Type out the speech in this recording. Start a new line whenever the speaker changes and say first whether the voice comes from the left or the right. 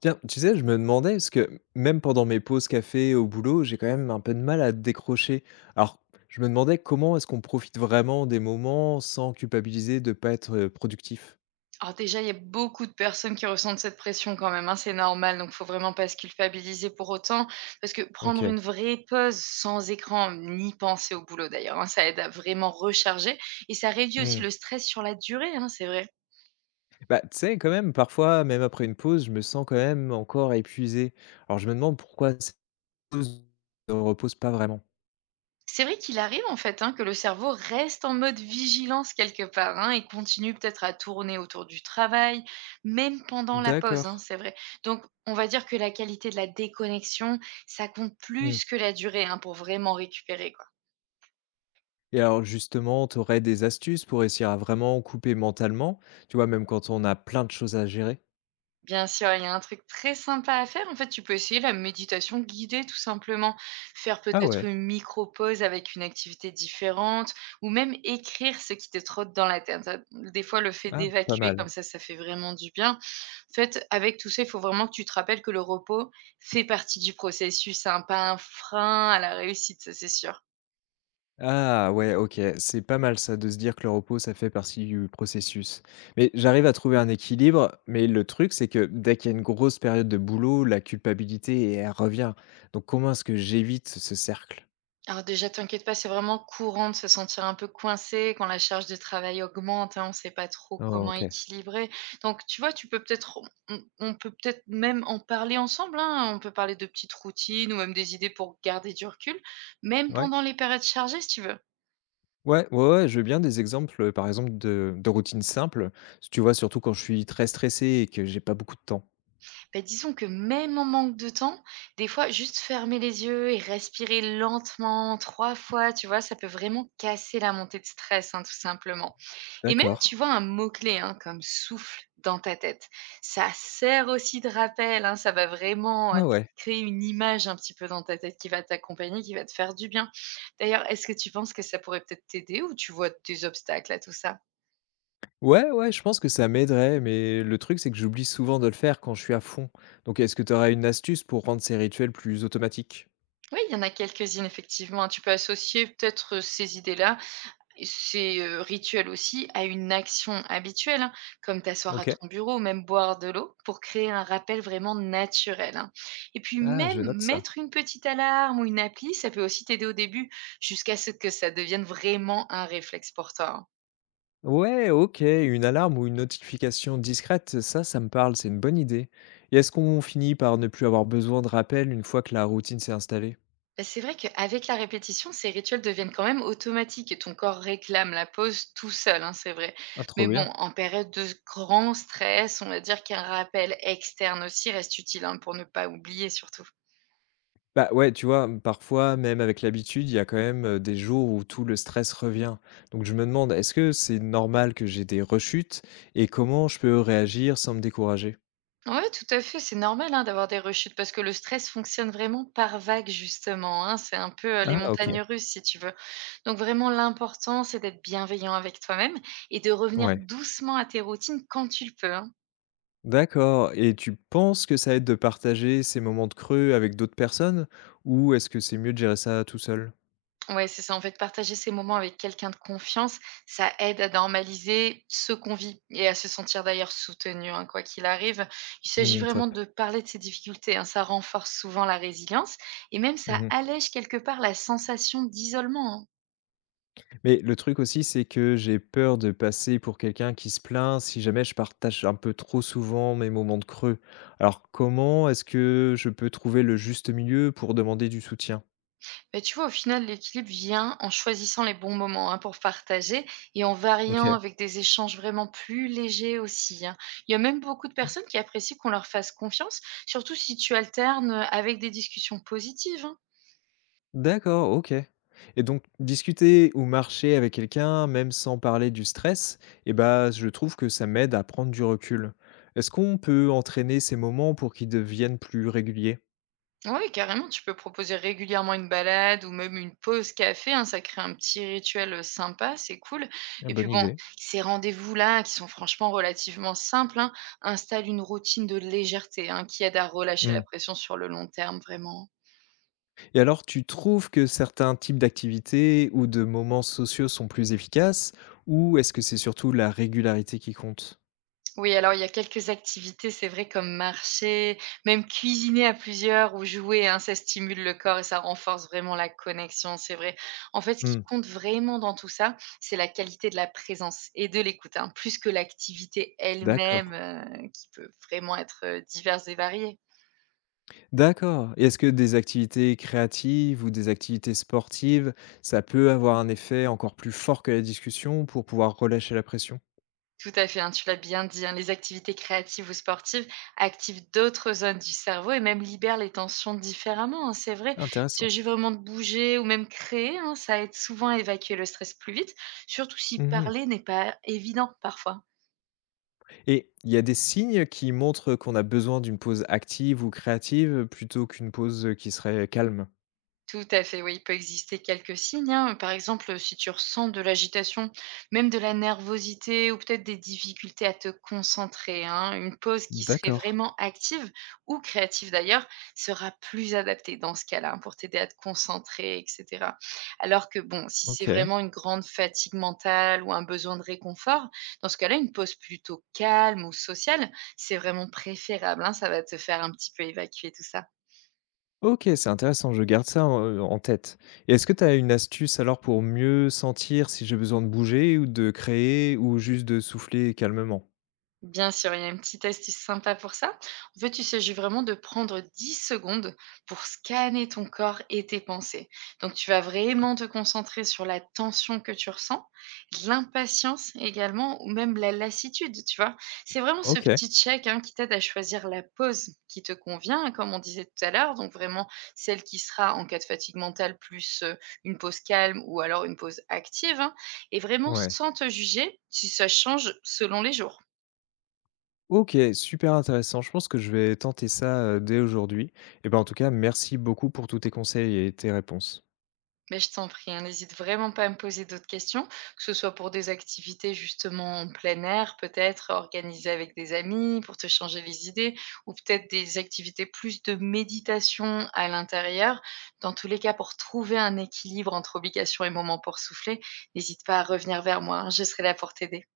left: Tiens, tu sais, je me demandais, parce que même pendant mes pauses café au boulot, j'ai quand même un peu de mal à décrocher. Alors, je me demandais comment est-ce qu'on profite vraiment des moments sans culpabiliser de pas être productif?
right: Alors déjà, il y a beaucoup de personnes qui ressentent cette pression quand même, hein, c'est normal, donc faut vraiment pas se culpabiliser pour autant. Parce que prendre
left: Ok.
right: une vraie pause sans écran, ni penser au boulot d'ailleurs, hein, ça aide à vraiment recharger et ça réduit
left: Hmm.
right: aussi le stress sur la durée, hein, c'est vrai.
left: Bah, tu sais, quand même, parfois, même après une pause, je me sens quand même encore épuisé. Alors, je me demande pourquoi cette pause ne repose pas vraiment.
right: C'est vrai qu'il arrive en fait hein, que le cerveau reste en mode vigilance quelque part hein, et continue peut-être à tourner autour du travail, même pendant la pause, hein,
left: D'accord.
right: c'est vrai. Donc on va dire que la qualité de la déconnexion, ça compte
left: Hmm.
right: plus que la durée hein, pour vraiment récupérer.
left: Et alors, justement, tu aurais des astuces pour réussir à vraiment couper mentalement, tu vois, même quand on a plein de choses à gérer?
right: Bien sûr, il y a un truc très sympa à faire. En fait, tu peux essayer la méditation guidée, tout simplement. Faire
left: Ah
right: peut-être
left: ouais,
right: une micro-pause avec une activité différente ou même écrire ce qui te trotte dans la tête. Des fois, le fait
left: ah, pas
right: d'évacuer
left: mal.
right: comme ça fait vraiment du bien. En fait, avec tout ça, il faut vraiment que tu te rappelles que le repos fait partie du processus, hein, pas un frein à la réussite, ça c'est sûr.
left: Ah ouais, OK, c'est pas mal ça de se dire que le repos, ça fait partie du processus. Mais j'arrive à trouver un équilibre, mais le truc, c'est que dès qu'il y a une grosse période de boulot, la culpabilité, elle revient. Donc comment est-ce que j'évite ce cercle?
right: Alors déjà, t'inquiète pas, c'est vraiment courant de se sentir un peu coincé quand la charge de travail augmente, hein, on ne sait pas trop
left: Oh,
right: comment
left: OK.
right: équilibrer. Donc, tu vois, tu peux peut-être, on peut peut-être même en parler ensemble, hein, on peut parler de petites routines ou même des idées pour garder du recul, même
left: Ouais.
right: pendant les périodes chargées, si tu veux.
left: Ouais, ouais, ouais, je veux bien des exemples, par exemple de routines simples, tu vois? Surtout quand je suis très stressé et que j'ai pas beaucoup de temps.
right: Ben, disons que même en manque de temps, des fois, juste fermer les yeux et respirer lentement 3 fois, tu vois, ça peut vraiment casser la montée de stress, hein, tout simplement. Et même,
left: D'accord.
right: tu vois, un mot-clé hein, comme souffle dans ta tête, ça sert aussi de rappel, hein, ça va vraiment
left: Ah ouais.
right: créer une image un petit peu dans ta tête qui va t'accompagner, qui va te faire du bien. D'ailleurs, est-ce que tu penses que ça pourrait peut-être t'aider ou tu vois des obstacles à tout ça?
left: Ouais, ouais, je pense que ça m'aiderait, mais le truc, c'est que j'oublie souvent de le faire quand je suis à fond. Donc, est-ce que tu aurais une astuce pour rendre ces rituels plus automatiques?
right: Oui, il y en a quelques-unes, effectivement, hein. Tu peux associer peut-être ces idées-là. Ces, rituels aussi à une action habituelle, hein, comme t'asseoir à
left: OK.
right: ton bureau ou même boire de l'eau pour créer un rappel vraiment naturel, hein. Et puis
left: Ah, je
right: même
left: note ça.
right: mettre une petite alarme ou une appli, ça peut aussi t'aider au début jusqu'à ce que ça devienne vraiment un réflexe pour toi, hein.
left: Ouais, OK, une alarme ou une notification discrète, ça me parle, c'est une bonne idée. Et est-ce qu'on finit par ne plus avoir besoin de rappel une fois que la routine s'est installée?
right: Bah, c'est vrai qu'avec la répétition, ces rituels deviennent quand même automatiques et ton corps réclame la pause tout seul, hein, c'est vrai.
left: Ah, trop
right: Mais bon,
left: bien.
right: en période de grand stress, on va dire qu'un rappel externe aussi reste utile, hein, pour ne pas oublier surtout.
left: Bah, ouais, tu vois, parfois, même avec l'habitude, il y a quand même, des jours où tout le stress revient. Donc je me demande, est-ce que c'est normal que j'ai des rechutes et comment je peux réagir sans me décourager?
right: Ouais, tout à fait, c'est normal, hein, d'avoir des rechutes parce que le stress fonctionne vraiment par vagues justement, hein. C'est un peu, les
left: Ah OK,
right: montagnes russes si tu veux. Donc vraiment l'important, c'est d'être bienveillant avec toi-même et de revenir
left: ouais.
right: doucement à tes routines quand tu le peux, hein.
left: D'accord et tu penses que ça aide de partager ces moments de creux avec d'autres personnes ou est-ce que c'est mieux de gérer ça tout seul?
right: Ouais, c'est ça, en fait, partager ces moments avec quelqu'un de confiance, ça aide à normaliser ce qu'on vit et à se sentir d'ailleurs soutenu, hein, quoi qu'il arrive. Il s'agit
left: Mmh,
right: vraiment
left: top.
right: de parler de ses difficultés, hein, ça renforce souvent la résilience et même ça
left: Mmh.
right: allège quelque part la sensation d'isolement, hein.
left: Mais le truc aussi, c'est que j'ai peur de passer pour quelqu'un qui se plaint si jamais je partage un peu trop souvent mes moments de creux. Alors comment est-ce que je peux trouver le juste milieu pour demander du soutien?
right: Bah, tu vois, au final, l'équilibre vient en choisissant les bons moments hein, pour partager et en variant
left: OK.
right: avec des échanges vraiment plus légers aussi, hein. Il y a même beaucoup de personnes qui apprécient qu'on leur fasse confiance, surtout si tu alternes avec des discussions positives.
left: D'accord, OK. Et donc discuter ou marcher avec quelqu'un, même sans parler du stress, eh ben je trouve que ça m'aide à prendre du recul. Est-ce qu'on peut entraîner ces moments pour qu'ils deviennent plus réguliers?
right: Oui, carrément, tu peux proposer régulièrement une balade ou même une pause café, hein, ça crée un petit rituel sympa, c'est cool.
left: Ah,
right: Et puis
left: bonne
right: bon,
left: idée.
right: ces rendez-vous-là, qui sont franchement relativement simples, hein, installent une routine de légèreté hein, qui aide à relâcher la
left: Mmh.
right: pression sur le long terme, vraiment, hein.
left: Et alors, tu trouves que certains types d'activités ou de moments sociaux sont plus efficaces ou est-ce que c'est surtout la régularité qui compte?
right: Oui, alors il y a quelques activités, c'est vrai, comme marcher, même cuisiner à plusieurs ou jouer, hein, ça stimule le corps et ça renforce vraiment la connexion, c'est vrai. En fait, ce qui
left: Mmh,
right: compte vraiment dans tout ça, c'est la qualité de la présence et de l'écoute, hein, plus que l'activité elle-même,
left: d'accord.
right: qui peut vraiment être diverse et variée.
left: D'accord et est-ce que des activités créatives ou des activités sportives, ça peut avoir un effet encore plus fort que la discussion pour pouvoir relâcher la pression?
right: Tout à fait, hein, tu l'as bien dit, hein, les activités créatives ou sportives activent d'autres zones du cerveau et même libèrent les tensions différemment, hein, c'est vrai. Il
left: Intéressant.
right: s'agit vraiment de bouger ou même créer, hein, ça aide souvent à évacuer le stress plus vite, surtout si
left: Mmh.
right: parler n'est pas évident parfois.
left: Et il y a des signes qui montrent qu'on a besoin d'une pause active ou créative plutôt qu'une pause, qui serait calme?
right: Tout à fait, oui, il peut exister quelques signes, hein. Par exemple, si tu ressens de l'agitation, même de la nervosité ou peut-être des difficultés à te concentrer, hein, une pause qui serait
left: D'accord,
right: vraiment active ou créative d'ailleurs sera plus adaptée dans ce cas-là hein, pour t'aider à te concentrer, etc. Alors que bon, si c'est
left: OK.
right: vraiment une grande fatigue mentale ou un besoin de réconfort, dans ce cas-là, une pause plutôt calme ou sociale, c'est vraiment préférable, hein, ça va te faire un petit peu évacuer tout ça.
left: OK, c'est intéressant, je garde ça en tête. Et est-ce que tu as une astuce alors pour mieux sentir si j'ai besoin de bouger ou de créer ou juste de souffler calmement?
right: Bien sûr, il y a une petite astuce sympa pour ça. En fait, il s'agit vraiment de prendre 10 secondes pour scanner ton corps et tes pensées. Donc, tu vas vraiment te concentrer sur la tension que tu ressens, l'impatience également, ou même la lassitude, tu vois. C'est vraiment ce
left: OK,
right: petit check hein, qui t'aide à choisir la pause qui te convient, comme on disait tout à l'heure. Donc, vraiment celle qui sera en cas de fatigue mentale, plus une pause calme ou alors une pause active, hein, et vraiment
left: ouais.
right: sans te juger si ça change selon les jours.
left: OK, super intéressant. Je pense que je vais tenter ça, dès aujourd'hui. Et ben en tout cas, merci beaucoup pour tous tes conseils et tes réponses.
right: Mais je t'en prie, hein, n'hésite vraiment pas à me poser d'autres questions, que ce soit pour des activités justement en plein air, peut-être organisées avec des amis pour te changer les idées, ou peut-être des activités plus de méditation à l'intérieur. Dans tous les cas, pour trouver un équilibre entre obligation et moment pour souffler, n'hésite pas à revenir vers moi, hein, je serai là pour t'aider.